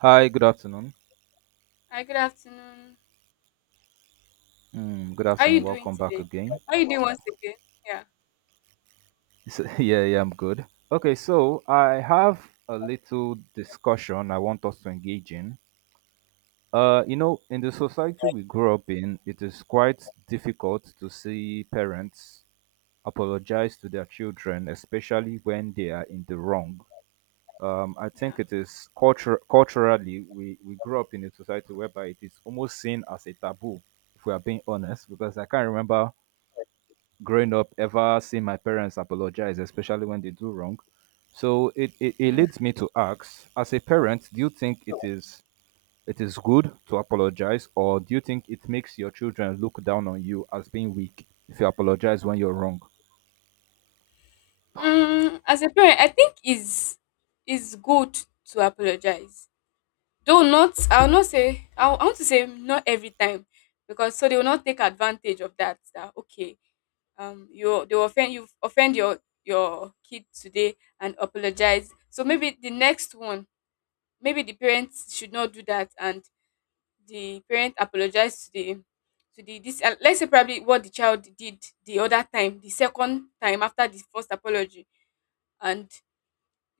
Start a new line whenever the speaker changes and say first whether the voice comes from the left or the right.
right: Hi, good afternoon.
left: Hi, good afternoon.
right: Mm, good
left: How are
right: afternoon.
left: you doing
right: Welcome back
left: today?
right: again.
left: How are you doing once again? Yeah,
right: So, yeah, yeah, I'm good. Okay, so I have a little discussion I want us to engage in. In the society we grew up in, it is quite difficult to see parents apologize to their children, especially when they are in the wrong. I
left: yeah.
right: think it is culture culturally we grew up in a society whereby it is almost seen as a taboo, if we are being honest, because I can't remember growing up ever seen my parents apologize, especially when they do wrong. So it
left: Mm.
right: leads me to ask, as a parent, do you think it is good to apologize, or do you think it makes your children look down on you as being weak if you apologize when you're wrong?
left: Mm, as a parent, I think is good to apologize. Though not, I'll not say. I want to say not every time, because so they will not take advantage of that. That okay, you they will offend your kid today and apologize. So maybe the next one, maybe the parents should not do that and the parent apologized to the this let's say probably what the child did the other time, the second time after the first apology, and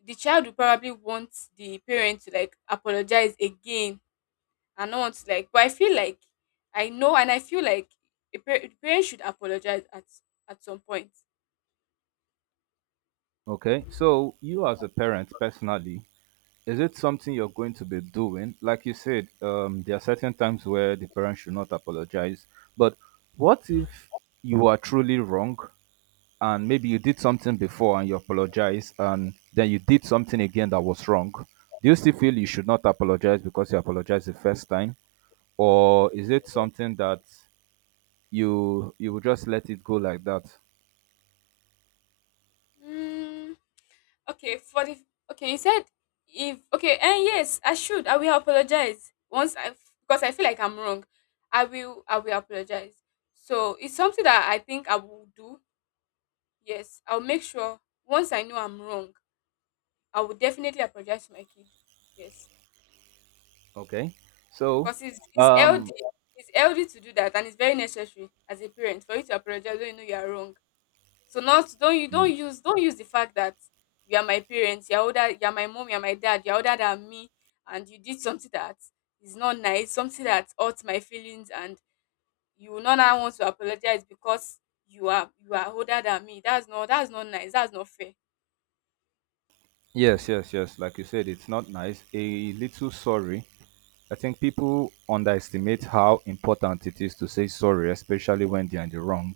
left: the child will probably want the parent to like apologize again and not want to, like, but I feel like I know, and I feel like the parent should apologize at some point.
right: Okay. So you as a parent personally, is it something you're going to be doing? Like you said, there are certain times where the parent should not apologize. But what if you are truly wrong and maybe you did something before and you apologize and then you did something again that was wrong, do you still feel you should not apologize because you apologized the first time, or is it something that you will just let it go like that?
left: Mm. Okay, you said if okay, and yes, I should. I will apologize once I, because I feel like I'm wrong. I will apologize. So it's something that I think I will do. Yes, I'll make sure once I know I'm wrong, I will definitely apologize to my kid. Yes,
right: Okay. So
left: because it's
right: um
left: healthy. It's healthy to do that, and it's very necessary as a parent for you to apologize when you know you are wrong. So not don't you
right: mm,
left: don't use the fact that you are my parents, you're older, you're my mom, you're my dad, you're older than me, and you did something that is not nice, something that hurts my feelings, and you will not now want to apologize because you are older than me. That's not nice. That's not fair.
right: yes, yes, yes, like you said, it's not nice. A little sorry, I think people underestimate how important it is to say sorry, especially when they're in the wrong.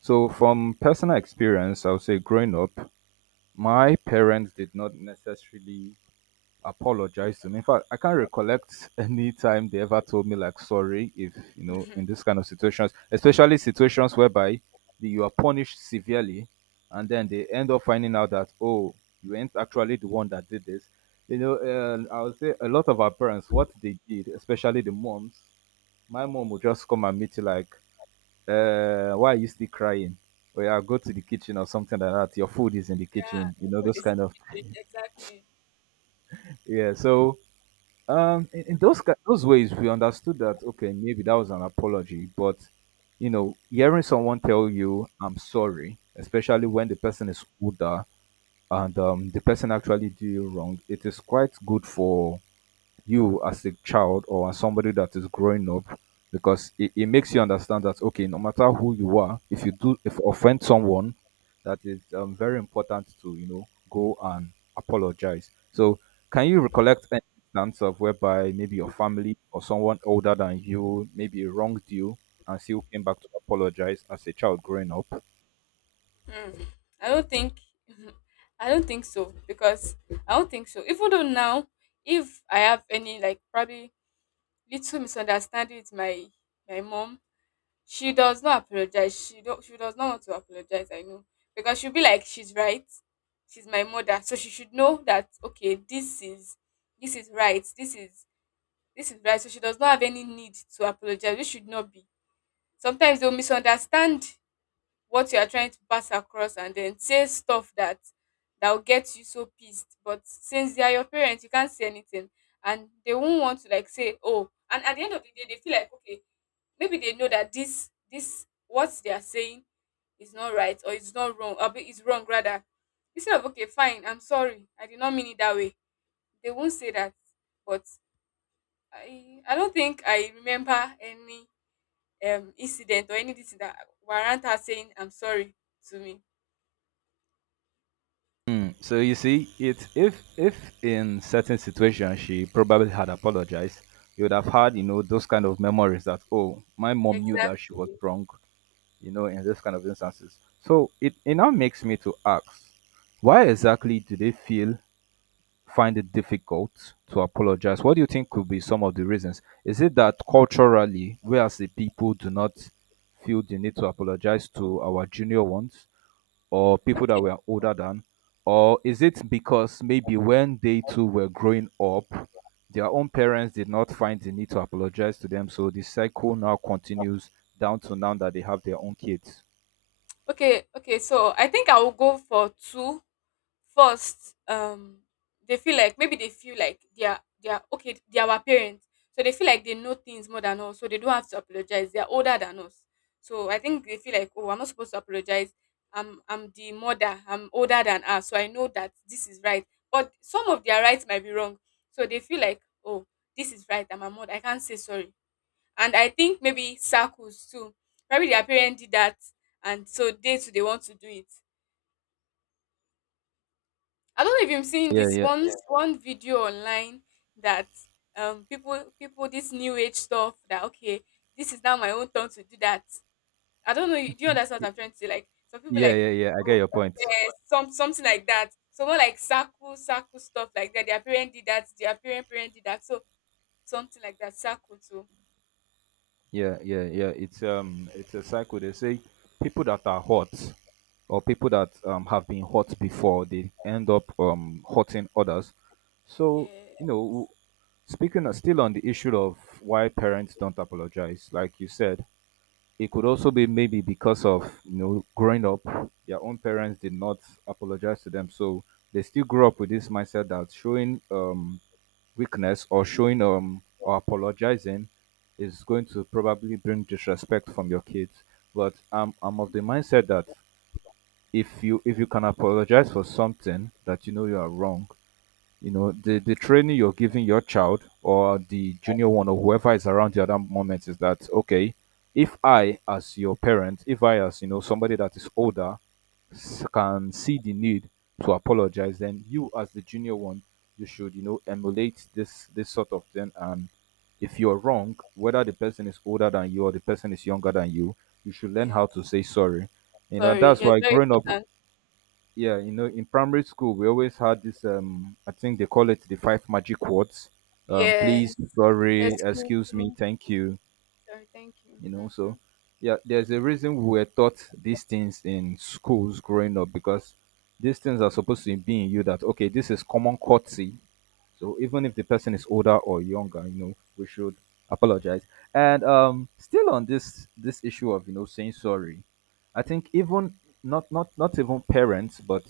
right: So from personal experience, I would say growing up, my parents did not necessarily apologize to me. In fact, I can't recollect any time they ever told me like sorry, if
left: Yeah,
right: in this kind of situations, especially situations whereby you are punished severely, and then they end up finding out that, oh, you ain't actually the one that did this. You know, I would say a lot of our parents what they did, especially the moms. My mom would just come and meet you like, why are you still crying? Or yeah, go to the kitchen or something like that. Your food is in the kitchen, you
left: your
right: know,
left: food
right: those
left: is in
right: kind
left: the
right: of...
left: kitchen. Exactly.
right: Yeah. So in those those ways, we understood that, okay, maybe that was an apology, but you know, hearing someone tell you "I'm sorry," especially when the person is older and the person actually did you wrong, it is quite good for you as a child or as somebody that is growing up, because it makes you understand that, okay, no matter who you are, if you do, if you offend someone that is very important, to go and apologize. So, can you recollect an instance of whereby maybe your family or someone older than you maybe wronged you and still came back to apologize as a child growing up?
left: Mm, I don't think. I don't think so, because I don't think so. Even though now, if I have any like probably little misunderstanding with my my mom, she does not apologize. She does not want to apologize. I know, because she'll be like she's right. She's my mother, so she should know that okay, this is right. This is right. So she does not have any need to apologize. We should not be. Sometimes they'll misunderstand what you are trying to pass across and then say stuff that will get you so pissed. But since they are your parents, you can't say anything. And they won't want to like say, oh, and at the end of the day, they feel like okay, maybe they know that this what they are saying is not right or it's not wrong, or it's wrong rather. Instead of okay, fine, I'm sorry, I did not mean it that way. They won't say that. But I don't think I remember any incident or anything that warrant her saying I'm sorry to me.
right: So you see, it if in certain situations she probably had apologized, you would have had, you know, those kind of memories that, oh, my mom knew that she was
left: Exactly.
right: wrong, you know, in those kind of instances. So it now makes me to ask, why exactly do they feel find it difficult to apologize? What do you think could be some of the reasons? Is it that culturally we as the people do not feel the need to apologize to our junior ones, or people that
left: Okay.
right: were older than? Or is it because maybe when they too were growing up, their own parents did not find the need to apologize to them, so the cycle now continues down to now that they have their own kids?
left: Okay. Okay, so I think I will go for two first. They feel like, maybe they feel like they are okay. They are our parents, so they feel like they know things more than us, so they don't have to apologize. They are older than us, so I think they feel like, oh, I'm not supposed to apologize. I'm the mother. I'm older than her, so I know that this is right. But some of their rights might be wrong, so they feel like, oh, this is right. I'm a mother. I can't say sorry. And I think maybe circles too. Probably their parents did that, and so they too they want to do it. I don't know if you've seen
right: Yeah,
left: this
right: yeah.
left: one. Yeah. One video online that people this new age stuff that okay, this is now my own turn to do that. I don't know. Do you understand
right: Y-
left: what I'm trying to say? Like some people
right: yeah,
left: like,
right: yeah, yeah, I get
left: oh,
right: your point.
left: some something like that. So more like circle circle stuff like that. Their parent did that. Their parent did that. So something like that. Circle too.
right: Yeah, yeah, yeah. It's a cycle. They say people that are hot or people that have been hurt before, they end up hurting others. So, you
left: Yeah.
right: know, speaking of, still on the issue of why parents don't apologize, like you said, it could also be maybe because of, you know, growing up their own parents did not apologize to them, so they still grew up with this mindset that showing weakness or showing or apologizing is going to probably bring disrespect from your kids. But I'm of the mindset that if you can apologize for something that you know you are wrong, you know, the training you're giving your child or the junior one or whoever is around you at that moment is that, okay, if I as your parent, if I as, you know, somebody that is older can see the need to apologize, then you as the junior one, you should, you know, emulate this sort of thing, and if you're wrong, whether the person is older than you or the person is younger than you, you should learn how to
left: Yes.
right: say sorry. You know, and
left: Sorry.
right: that's
left: Yes.
right: why
left: Very
right: growing up,
left: important.
right: yeah, you know, in primary school, we always had this. I think they call it the five magic words.
left: Yes.
right: Please, sorry,
left: Excuse
right: excuse me,
left: me.
right: thank you.
left: Sorry. Thank you.
right: You know,
left: Hmm.
right: so yeah, there's a reason we were taught these things in schools growing up, because these things are supposed to be in you that, okay, this is common courtesy. So even if the person is older or younger, you know, we should apologize. And still on this issue of, saying sorry, I think even not even parents, but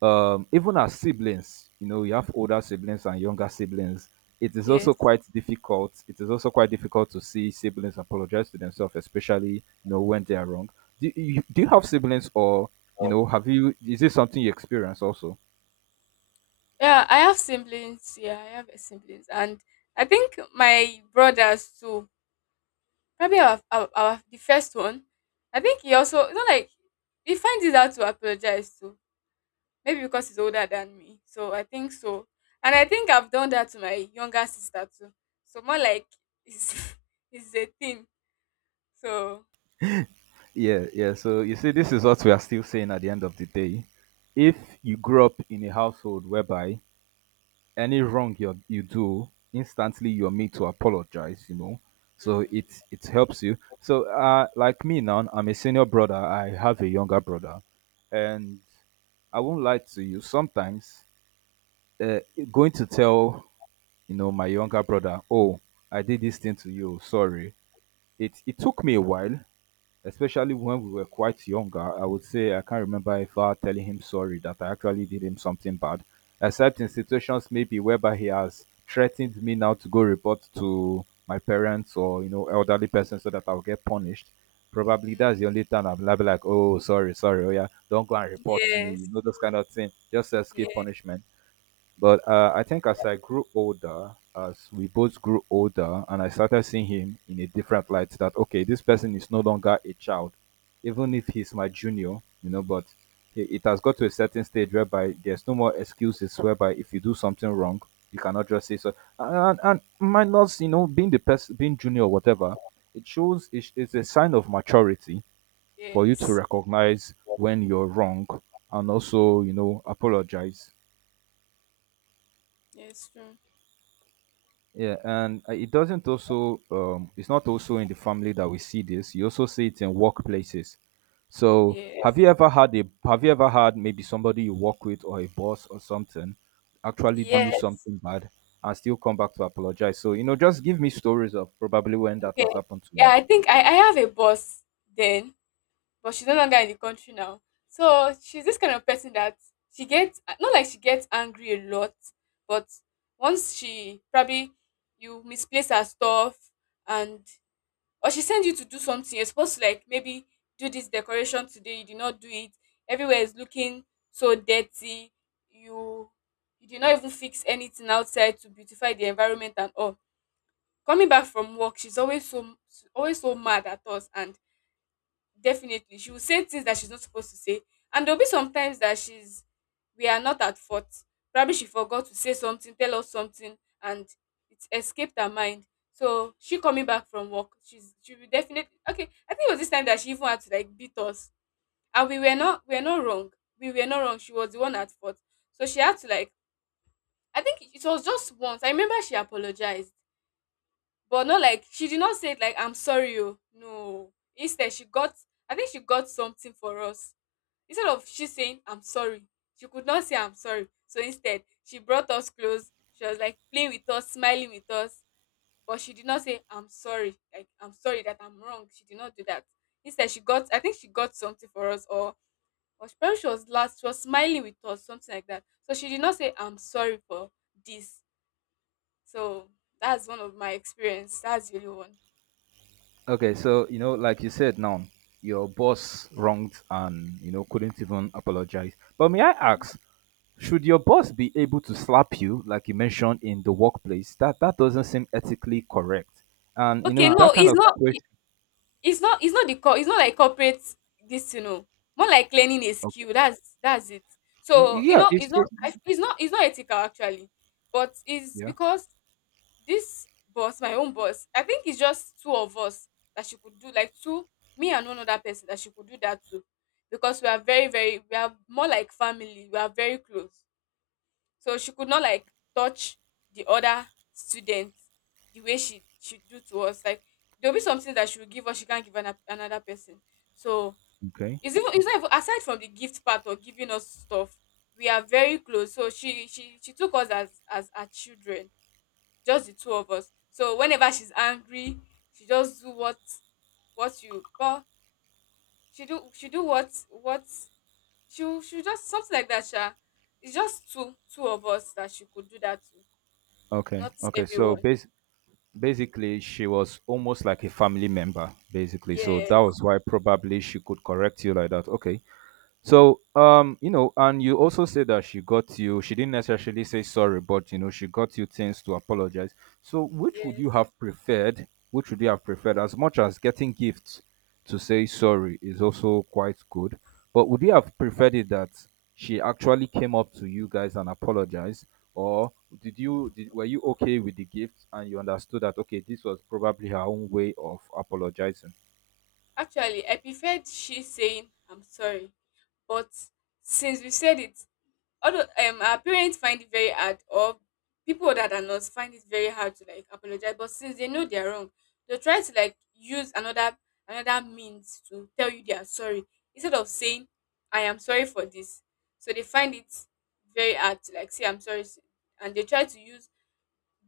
right: even as siblings, you know, you have older siblings and younger siblings. It is also
left: Yes.
right: quite difficult, to see siblings apologize to themselves, especially, you know, when they are wrong. Do you have siblings, or, you know, have you is this something you experience also?
left: Yeah, I have siblings. Yeah, I have siblings, and I think my brothers too. Probably our the first one. I think he also, you know, like he finds it hard to apologize to. Maybe because he's older than me. So I think so, and I think I've done that to my younger sister too. So more like it's it's a thing. So
right: Yeah, yeah. So you see, this is what we are still saying. At the end of the day, if you grew up in a household whereby any wrong you do, instantly you're made to apologize, you know. So
left: mm,
right: it helps you. So like me now, I'm a senior brother. I have a younger brother, and I won't lie to you. Sometimes, uh, going to tell, my younger brother, oh, I did this thing to you. Sorry. It took me a while, especially when we were quite younger. I would say I can't remember if I telling him sorry that I actually did him something bad, except in situations maybe whereby he has threatened me now to go report to my parents or, elderly person so that I'll get punished. Probably
left: mm,
right: that's the only time I'm like, oh, sorry, sorry, oh yeah, don't go and report me, you
left: yes,
right: know, those kind of thing, just
left: yeah,
right: escape punishment. But I think as I grew older, as we both grew older, and I started seeing him in a different light that, okay, this person is no longer a child, even if he's my junior, you know, but it has got to a certain stage whereby there's no more excuses, whereby if you do something wrong, you cannot just say so. And minus, you know, being the person, being junior or whatever, it's a sign of maturity for you to
left: yes.
right: recognize when you're wrong, and also, you know, apologize.
left: Yes, true.
right: Yeah, and it's not also in the family that we see this. You also see it in workplaces. So
left: Yes.
right: have you ever had maybe somebody you work with or a boss or something actually do you
left: Yes.
right: something bad and still come back to apologize? So, you know, just give me stories of probably when that
left: Okay.
right: has happened to you.
left: Yeah, I think I have a boss then, but she's no longer in the country now. So she's this kind of person that she gets not like she gets angry a lot, but once she probably you misplace her stuff, and or she sends you to do something, you're supposed to like maybe do this decoration today, you did not do it. Everywhere is looking so dirty. You you did not even fix anything outside to beautify the environment and all. Coming back from work, she's always so mad at us, and definitely she will say things that she's not supposed to say. And there'll be some times that she's we are not at fault. Probably she forgot to say something, tell us something, and it escaped her mind. So she coming back from work, she will definitely, okay. I think it was this time that she even had to like beat us, and we were not wrong. We were not wrong. She was the one at fault, so she had to like, I think it was just once. I remember she apologized, but not like she did not say it like I'm sorry, oh no. Instead she got, I think she got something for us. Instead of she saying I'm sorry, she could not say I'm sorry. So instead she brought us close, she was like playing with us, smiling with us, but she did not say I'm sorry, like I'm sorry that I'm wrong. She did not do that. Instead she got, I think she got something for us, or she probably she was last, she was smiling with us, something like that. So she did not say I'm sorry for this. So that's one of my experience, that's really one.
right: Okay, so, like you said now, your boss wronged and couldn't even apologize. But may I ask, should your boss be able to slap you, like you mentioned, in the workplace? That that doesn't seem ethically correct. And you know,
left: Okay,
right: in
left: no,
right: that kind
left: it's
right: of
left: not.
right: situation,
left: It's not. It's not like corporate. This, you know, more like learning a
right: okay.
left: skill. That's it. So, you
right: Yeah,
left: know, it's not.
right: it's
left: It's not. It's not ethical actually, but it's
right: yeah,
left: because this boss, my own boss, I think it's just two of us that she could do. Like two, me and one other person that she could do that to, because we are very, very, We are more like family. We are very close, so she could not like touch the other students the way she do to us. Like there'll be something that she will give us, she can't give another person. So
right: okay,
left: it's even, it's not even aside from the gift part or giving us stuff. We are very close, so she took us as her children, just the two of us. So whenever she's angry, she just do what you call she do what she just something like that, sha. It's just two of us that she could do that to.
right: okay,
left: Not
right: okay. So
left: everyone.
right: basically, she was almost like a family member, basically. So
left: Yes,
right: that was why probably she could correct you like that. Okay, so, you know, and you also say that she got you, she didn't necessarily say sorry, but you know, she got you things to apologize. So, which would
left: yes.
right: you have preferred? Which would you have preferred? As much as getting gifts to say sorry is also quite good, but would you have preferred it that she actually came up to you guys and apologized? Or did you did, were you okay with the gifts and you understood that, okay, this was probably her own way of apologizing?
left: Actually, I preferred she saying I'm sorry, but since we said it, although our parents find it very hard, or people that are not find it very hard to like apologize. But since they know they're wrong, they try to like use another another means to tell you they are sorry, instead of saying I am sorry for this. So they find it very hard to like say I'm sorry, and they try to use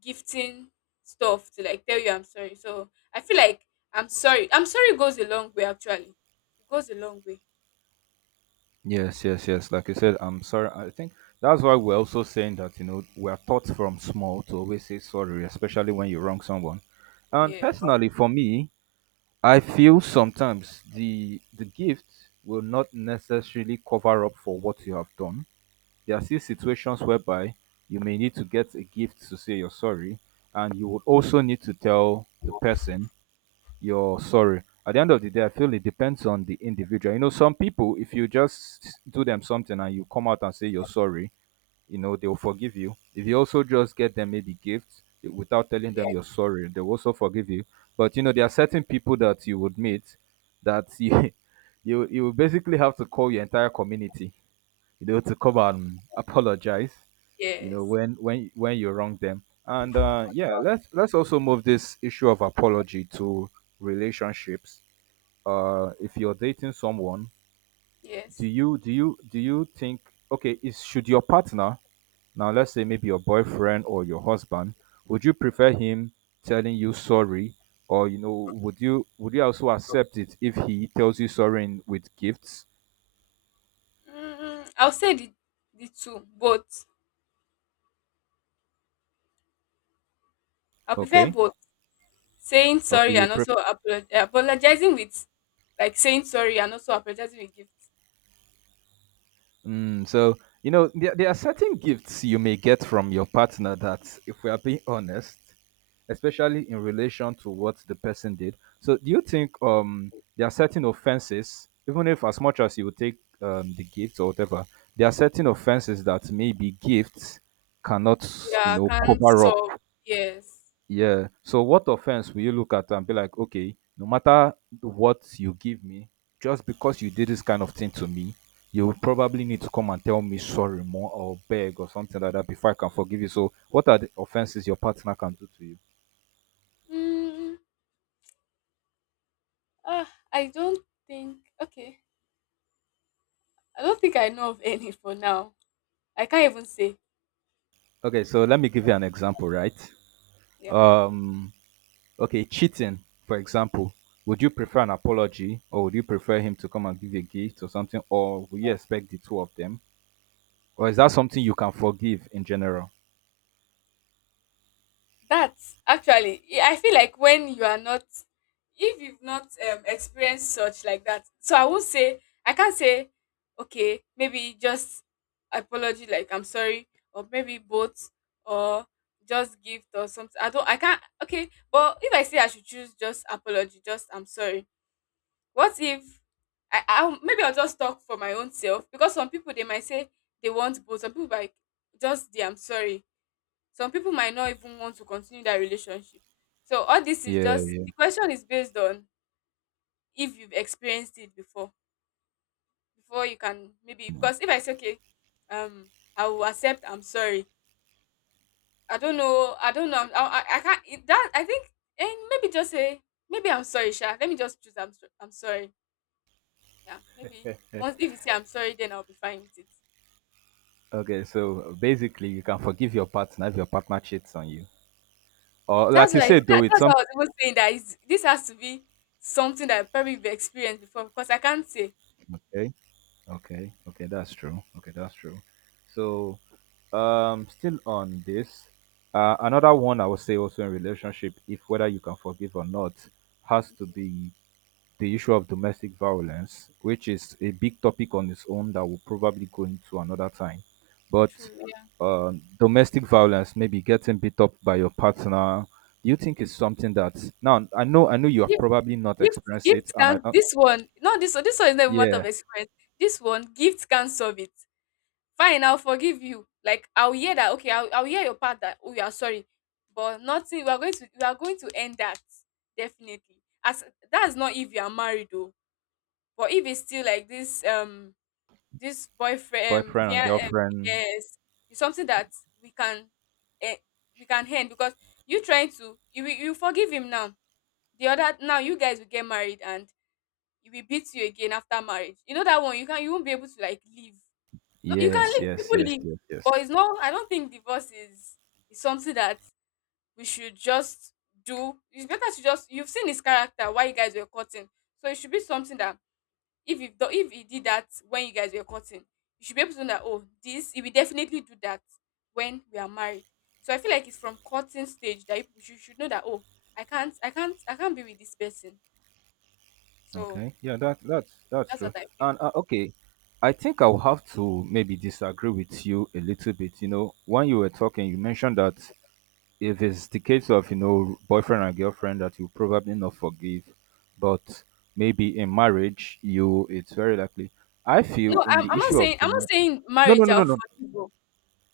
left: gifting stuff to like tell you I'm sorry. So I feel like I'm sorry. I'm sorry goes a long way actually. It goes a long way.
right: Yes, yes, yes. Like I said, I'm sorry. I think that's why we're also saying that, you know, we're taught from small to always say sorry, especially when you wrong someone. And
left: Yes.
right: personally, for me, I feel sometimes the gift will not necessarily cover up for what you have done. There are still
left: Mm,
right: situations whereby you may need to get a gift to say you're sorry, and you would also need to tell the person your sorry. At the end of the day, I feel it depends on the individual. You know, some people, if you just do them something and you come out and say you're sorry, they'll forgive you. If you also just get them maybe gifts eh, without telling them
left: yes.
right: you're sorry, they'll also forgive you. But you know, there are certain people that you would meet that you will basically have to call your entire community to come and apologize, you know,
left: Yes.
right: when you wrong them. And yeah, let's also move this issue of apology to relationships. If you're dating someone, do
left: Yes.
right: you think okay, is should your partner now let's say maybe your boyfriend or your husband, would you prefer him telling you sorry or you know, would you also accept it if he tells you sorry with gifts?
left: Mm, I'll say the two, but I prefer
right: Okay.
left: both saying
right: Okay,
left: sorry
right: you
left: and
right: prefer.
left: also apologizing with, like saying sorry and also apologizing with gifts.
right: So, you know, there are certain gifts you may get from your partner that, if we are being honest, especially in relation to what the person did. So, do you think there are certain offenses, even if as much as you would take the gift or whatever, there are certain offenses that maybe gifts cannot, you
left: Yeah,
right: know,
left: can't
right: cover up?
left: solve. Yes.
right: Yeah. So what offense will you look at and be like, okay, no matter what you give me, just because you did this kind of thing to me, you will probably need to come and tell me sorry more or beg or something like that before I can forgive you. So what are the offenses your partner can do to you?
left: Mm, ah, I don't think. Okay, I don't think I know of any for now. I can't even say.
right: Okay, so let me give you an example, right?
left: Yeah,
right: Um okay, cheating, for example. Would you prefer an apology or would you prefer him to come and give you a gift or something? Or would you expect the two of them? Or is that something you can forgive in general?
left: that's actually I feel like when you are not, if you've not experienced such like that, so I would say I can't say. Okay, maybe just apology, like I'm sorry, or maybe both, or just gift or something. I don't, I can't. Okay, but if I say I should choose, just apology, just I'm sorry. What if maybe I'll just talk for my own self, because some people, they might say they want both. Some people like just the I'm sorry. Some people might not even want to continue that relationship. So all this is just,
right: Yeah.
left: the question is based on if you've experienced it before, before you can, maybe. Because if I say okay, um I will accept I'm sorry. I don't know, I don't know, I can't, it, that I think. And maybe just say, maybe I'm sorry sha, let me just choose I'm sorry. Yeah, maybe once, if you say I'm sorry, then I'll be fine with it.
right: Okay, so basically, you can forgive your partner if your partner cheats on you, or like
left: That's
right: you
left: why
right: said, though,
left: that,
right: it's
left: that's
right: something.
left: what I was even saying, that is, this has to be something that probably you've experienced before, because I can't say.
right: Okay, okay, okay, that's true. Okay, that's true. So, still on this, another one I would say also in relationship, if whether you can forgive or not, has to
left: Okay.
right: be the issue of domestic violence, which is a big topic on its own that will probably go into another time. But
left: True.
right: domestic violence, maybe getting beat up by your partner, do you think it's something that now I know you have
left: Gift,
right: probably not experienced it,
left: gift
right: and I
left: can
right: don't.
left: this one. No, this one is never matter
right: Yeah,
left: of experience. This one, gift can solve it. Fine, I'll forgive you. Like I'll hear that. Okay, I'll hear your part that, oh, you are sorry, but nothing. We are going to end that definitely. As, that's not if you are married though, but if it's still like this, this boyfriend,
right: boyfriend and girlfriend.
left: yes, it's something that we can, eh, we can end. Because you trying to, you forgive him now. The other now, you guys will get married and he will beat you again after marriage. You know that one. You won't be able to like leave. No, you can
right: Yes,
left: leave.
right: yes, yes,
left: People leave,
right: yes, yes.
left: but it's not. I don't think divorce is something that we should just do. It's better to just, you've seen his character while you guys were cutting, so it should be something that if he did that when you guys were cutting, you should be able to know that, oh, this, he will definitely do that when we are married. So I feel like it's from cutting stage that you should know that, oh, I can't be with this person. So
right: Okay, yeah, that's
left: that's
right: true.
left: what I feel.
right: And okay, I think I'll have to maybe disagree with you a little bit. You know, when you were talking, you mentioned that if it's the case of you know boyfriend and girlfriend that you probably not forgive but maybe in marriage you it's very likely. I feel
left: No,
right: in the
left: I'm not
right: issue of
left: saying, I'm not
right: domain.
left: saying
right: No no
left: marriage
right: no no
left: are
right: no.
left: for people,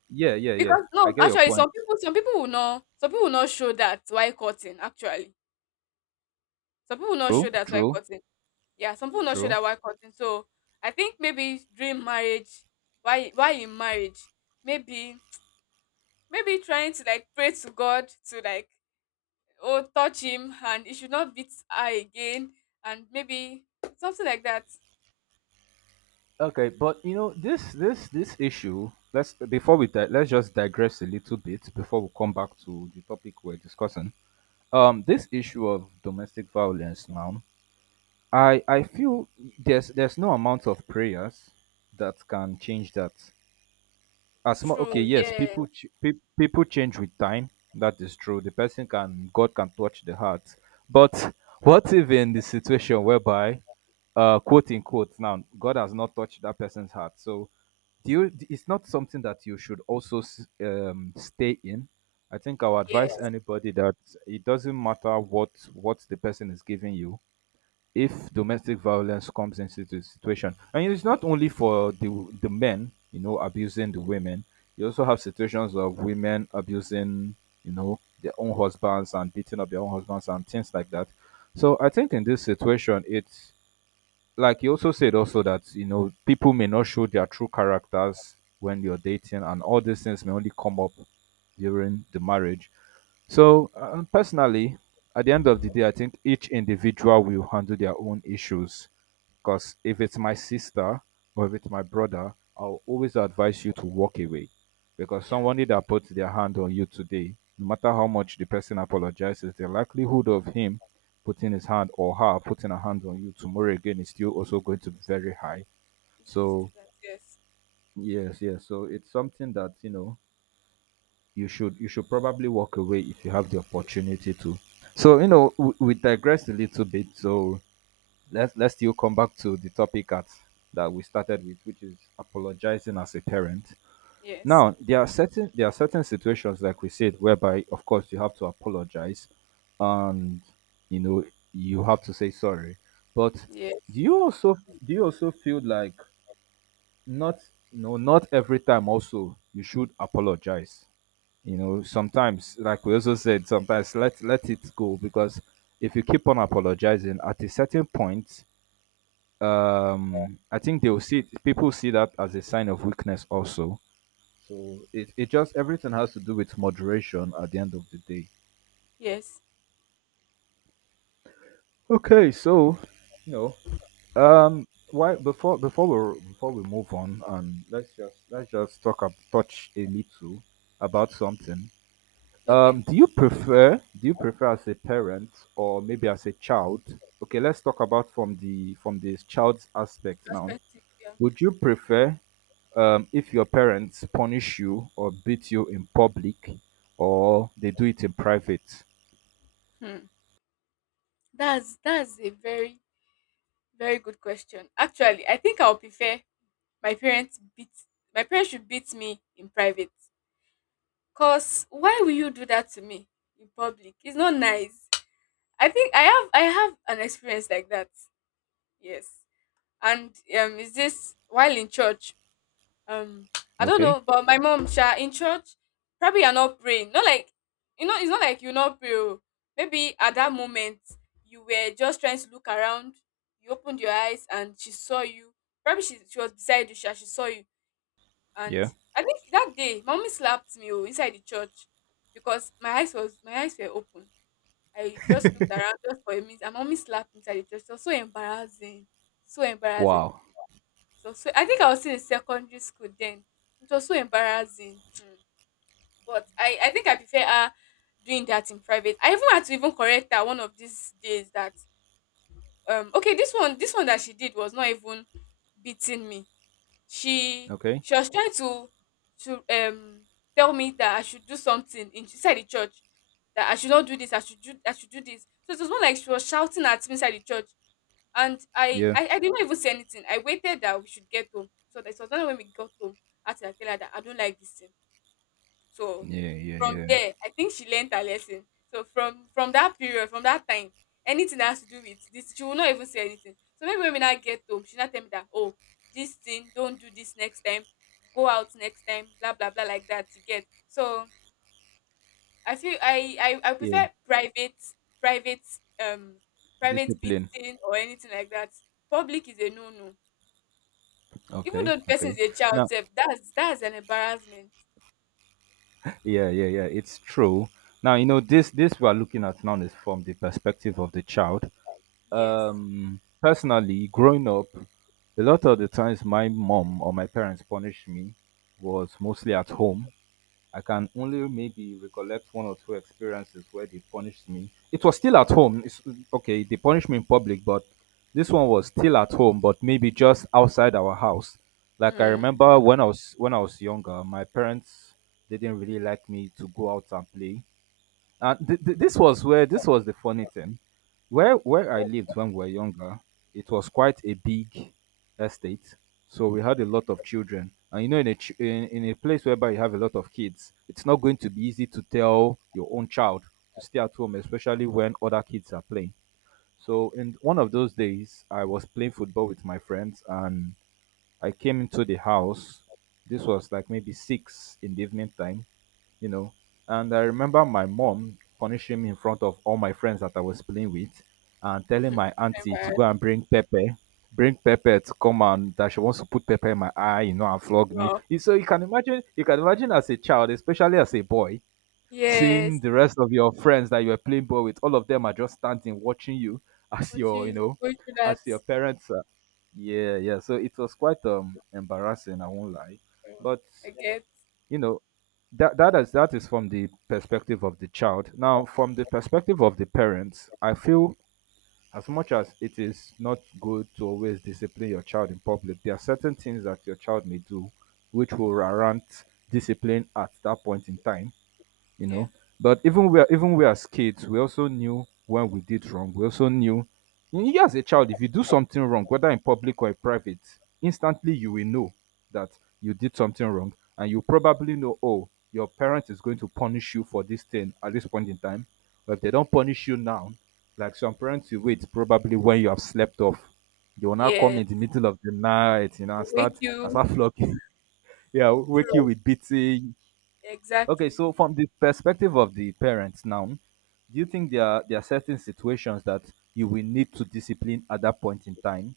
right: Yeah yeah yeah.
left: because
right: I
left: no,
right: get your
left: actually,
right: point.
left: some people will not, some people will not show that why cutting actually. Some people will not
right: True,
left: show that why
right: true,
left: cutting. Yeah, some people will not show
right: true.
left: that why cutting. So I think maybe during marriage, why in marriage, maybe, maybe trying to like pray to God to like, oh, touch him and he should not beat her again, and maybe something like that.
right: Okay, but you know this issue, let's before we di- let's just digress a little bit before we come back to the topic we're discussing. This issue of domestic violence now, I feel there's no amount of prayers that can change that. As much okay,
left: True.
right: yes,
left: Yeah.
right: people change with time. That is true. The person can God can touch the heart, but what if in the situation whereby, quote unquote, now God has not touched that person's heart, so do you it's not something that you should also stay in. I think I would advise
left: Yes.
right: anybody that it doesn't matter what the person is giving you if domestic violence comes into the situation, and it's not only for the men you know abusing the women, you also have situations of women abusing you know their own husbands and beating up their own husbands and things like that. So I think in this situation it's like you also said also that you know people may not show their true characters when you're dating, and all these things may only come up during the marriage. So, personally, at the end of the day, I think each individual will handle their own issues. Because if it's my sister or if it's my brother, I'll always advise you to walk away. Because
left: Yeah.
right: somebody that puts their hand on you today, no matter how much the person apologizes, the likelihood of him putting his hand or her putting a hand on you tomorrow again is still also going to be very high.
left: He's going to do
right: So,
left: that. Yes.
right: yes, yes. So, it's something that, you know, you should probably walk away if you have the opportunity to. So you know we digressed a little bit. So let's still come back to the topic that we started with, which is apologizing as a parent.
left: Yes.
right: Now there are certain situations like we said whereby of course you have to apologize, and you know you have to say sorry. But
left: Yeah.
right: do you also do you also feel like not no not every time also you should apologize? You know sometimes like we also said sometimes let it go, because if you keep on apologizing at a certain point, I think they will see it, people see that as a sign of weakness also. So it just everything has to do with moderation at the end of the day.
left: Yes.
right: Okay so, you know, why before before we move on, and let's just talk up touch a little about something.
left: Okay.
right: Do you prefer as a parent or maybe as a child? Okay, let's talk about from the from this child's aspect now.
left: Perspective. Yeah.
right: Would you prefer if your parents punish you or beat you in public or they do it in private?
left: Hmm. That's a very, very good question. Actually, I think I'll prefer my parents beat my parents should beat me in private. Cause why will you do that to me in public? It's not nice. I think I have an experience like that. Yes. And is this while in church? um I don't
right: Okay.
left: know, but my mom sha in church, probably you're not praying, not like, you know, it's not like you not pray oh. Maybe at that moment you were just trying to look around, you opened your eyes and she saw you, probably she was beside you sha, she saw you. And
right: Yeah.
left: I think that day mommy slapped me oh, inside the church, because my eyes were open. I just looked around just for a minute and mommy slapped me inside the church. It was so embarrassing, so embarrassing.
right: Wow.
left: So, so I think I was still in secondary school then. It was so embarrassing. But I think I prefer her doing that in private. I even had to even correct her one of these days that, okay, this one that she did was not even beating me. She
right: Okay.
left: she was trying to tell me that I should do something in inside the church. That I should not do this, I should do this. So it was more like she was shouting at me inside the church, and
right: Yeah.
left: I didn't even say anything. I waited that we should get home. So that it was only when we got home, I had to like tell her that I don't like this thing. So
right: Yeah. Yeah.
left: from
right: Yeah.
left: there, I think she learned her lesson. So from that period, from that time, anything that has to do with this, she will not even say anything. So maybe when we now get home, she now tell me that, oh, this thing, don't do this next time, go out next time, blah blah blah like that. You get. So I feel I
right: Yeah.
left: prefer private, private, um private
right: Discipline.
left: beating or anything like that. Public is a no no. Even
right: Okay.
left: though the person
right: Okay.
left: is a child
right: Now.
left: self, that's an embarrassment.
right: Yeah. Yeah. Yeah. It's true. Now you know this. This we are looking at now is from the perspective of the child.
left: Yes.
right: Personally, growing up, a lot of the times my mom or my parents punished me was mostly at home. I can
left: Mm-hmm.
right: only maybe recollect one or two experiences where they punished me. It was still at home. Okay, they punished me in public, but this one was still at home, but maybe just outside our house. Like I
left: Mm.
right: remember when I was younger, my parents didn't really like me to go out and play, and this was where this was the funny thing. Where I lived when we were younger, it was quite a big estate, so we had a lot of children. And you know, in a place whereby you have a lot of kids, it's not going to be easy to tell your own child to stay at home, especially when other kids are playing. So in one of those days, I was playing football with my friends, and I came into the house. This was like maybe six in the evening time you know. And I remember my mom punishing me in front of all my friends that I was playing with and telling my auntie to
left: Embarrassed.
right: go and bring pepper to come and that she wants to put pepper in my eye, you know, and flog me.
left: Wow.
right: You- So you can imagine as a child, especially as a boy, seeing
left: Yes.
right: the rest of your friends that you were playing ball with, all of them are just standing watching you as your, you
left: Watching you
right: know,
left: go through
right: as
left: that.
right: your parents. Are, yeah, yeah. So it was quite embarrassing, I won't lie.
left: um,
right: But
left: I get.
right: you know that that is from the perspective of the child, now from the perspective of the parents I feel as much as it is not good to always discipline your child in public, there are certain things that your child may do which will warrant discipline at that point in time, you
left: Yeah.
right: know. But even we are, even we as kids, we also knew when we did wrong. We also knew you as a child, if you do something wrong, whether in public or in private, instantly you will know that you did something wrong, and you probably know, oh, your parent is going to punish you for this thing at this point in time. But if they don't punish you now, like some parents, you wait probably when you have slept off. They will now come in the
left: Yes.
right: middle of the night, you know,
left: Wake
right: and
left: you
right: start flogging. Yeah, wake you
left: through.
right: with beating. Okay, so
left: Exactly.
right: from the perspective of the parents now, do you think there are certain situations that you will need to discipline at that point in time?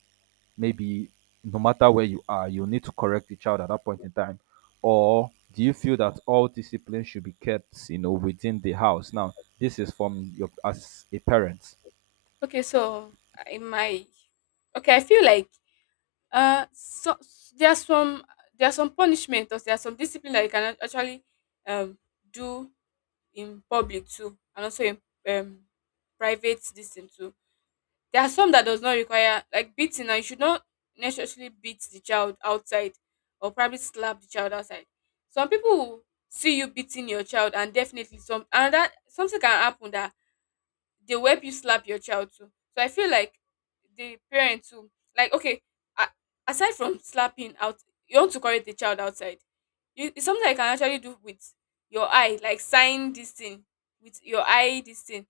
right: Maybe no matter where you are, you need to correct the child at that point in time, or do you feel that all discipline should be kept, you know, within the house? Now, this is from your as a parent.
left: Okay, so in my okay, I feel like, uh, so there's some, there's some punishment or there's some discipline that you can actually um do in public too, and also in um private this thing too. There are some that does not require like beating. Now you should not necessarily beat the child outside, or probably slap the child outside. Some people will see you beating your child, and definitely some, and that something can happen that they will help you slap your child too. So I feel like the parent too, like okay, aside from slapping out, you want to correct the child outside. You, it's something I can actually do with your eye, like sign this thing with your eye, this thing.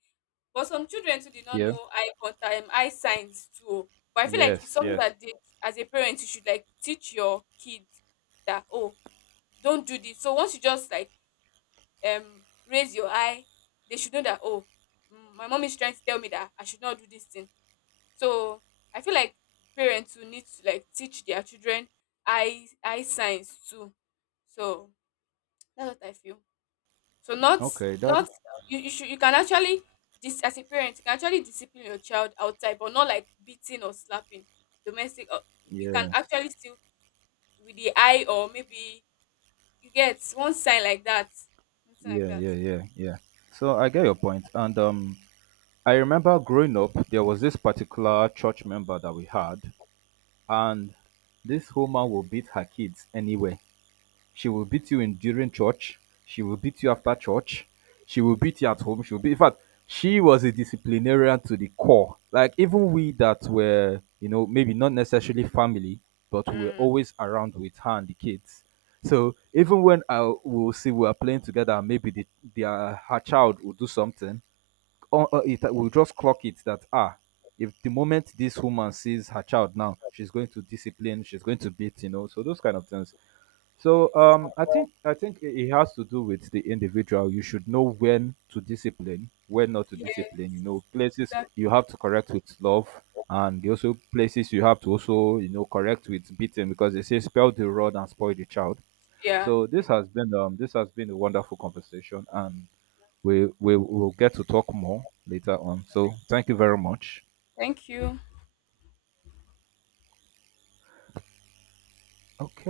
left: But some children too did not
right: Yeah.
left: know eye contact, eye signs too, oh. But I feel like
right: Yes.
left: it's something
right: Yes.
left: that as a parent, you should like teach your kids that, oh, don't do this. So once you just like um raise your eye, they should know that, oh, mm, my mom is trying to tell me that I should not do this thing. So I feel like parents will need to like teach their children eye signs too. So that's what I feel. So
right: Okay. That.
left: not, you should, you can actually dis as a parent, you can actually discipline your child outside, but not like beating or slapping. Domestic, you can
right: Yeah.
left: actually still with the eye, or maybe you get one sign like that, something like
right: Yeah.
left: that.
right: Yeah. Yeah. Yeah. So I get your point, and I remember growing up, there was this particular church member that we had, and this woman will beat her kids anywhere. She will beat you in during church. She will beat you after church. She will beat you at home. She will be. In fact, she was a disciplinarian to the core. Like even we that were, you know, maybe not necessarily family, but we were
left: Mm.
right: always around with her and the kids. So even when I will see we are playing together, maybe the her child will do something it will just clock it that ah if the moment this woman sees her child now she's going to discipline she's going to beat you know so those kind of things. So
left: Yes.
right: I think it it has to do with the individual. You should know when to discipline when not to
left: Yeah.
right: discipline, you know, places
left: Exactly.
right: you have to correct with love, and also places you have to also you know correct with beating, because they say spell the rod and spoil the child.
left: Yeah.
right: So
left: Definitely.
right: this has been a wonderful conversation, and we will get to talk more later on. So thank you very much.
left: Thank you.
right: Okay.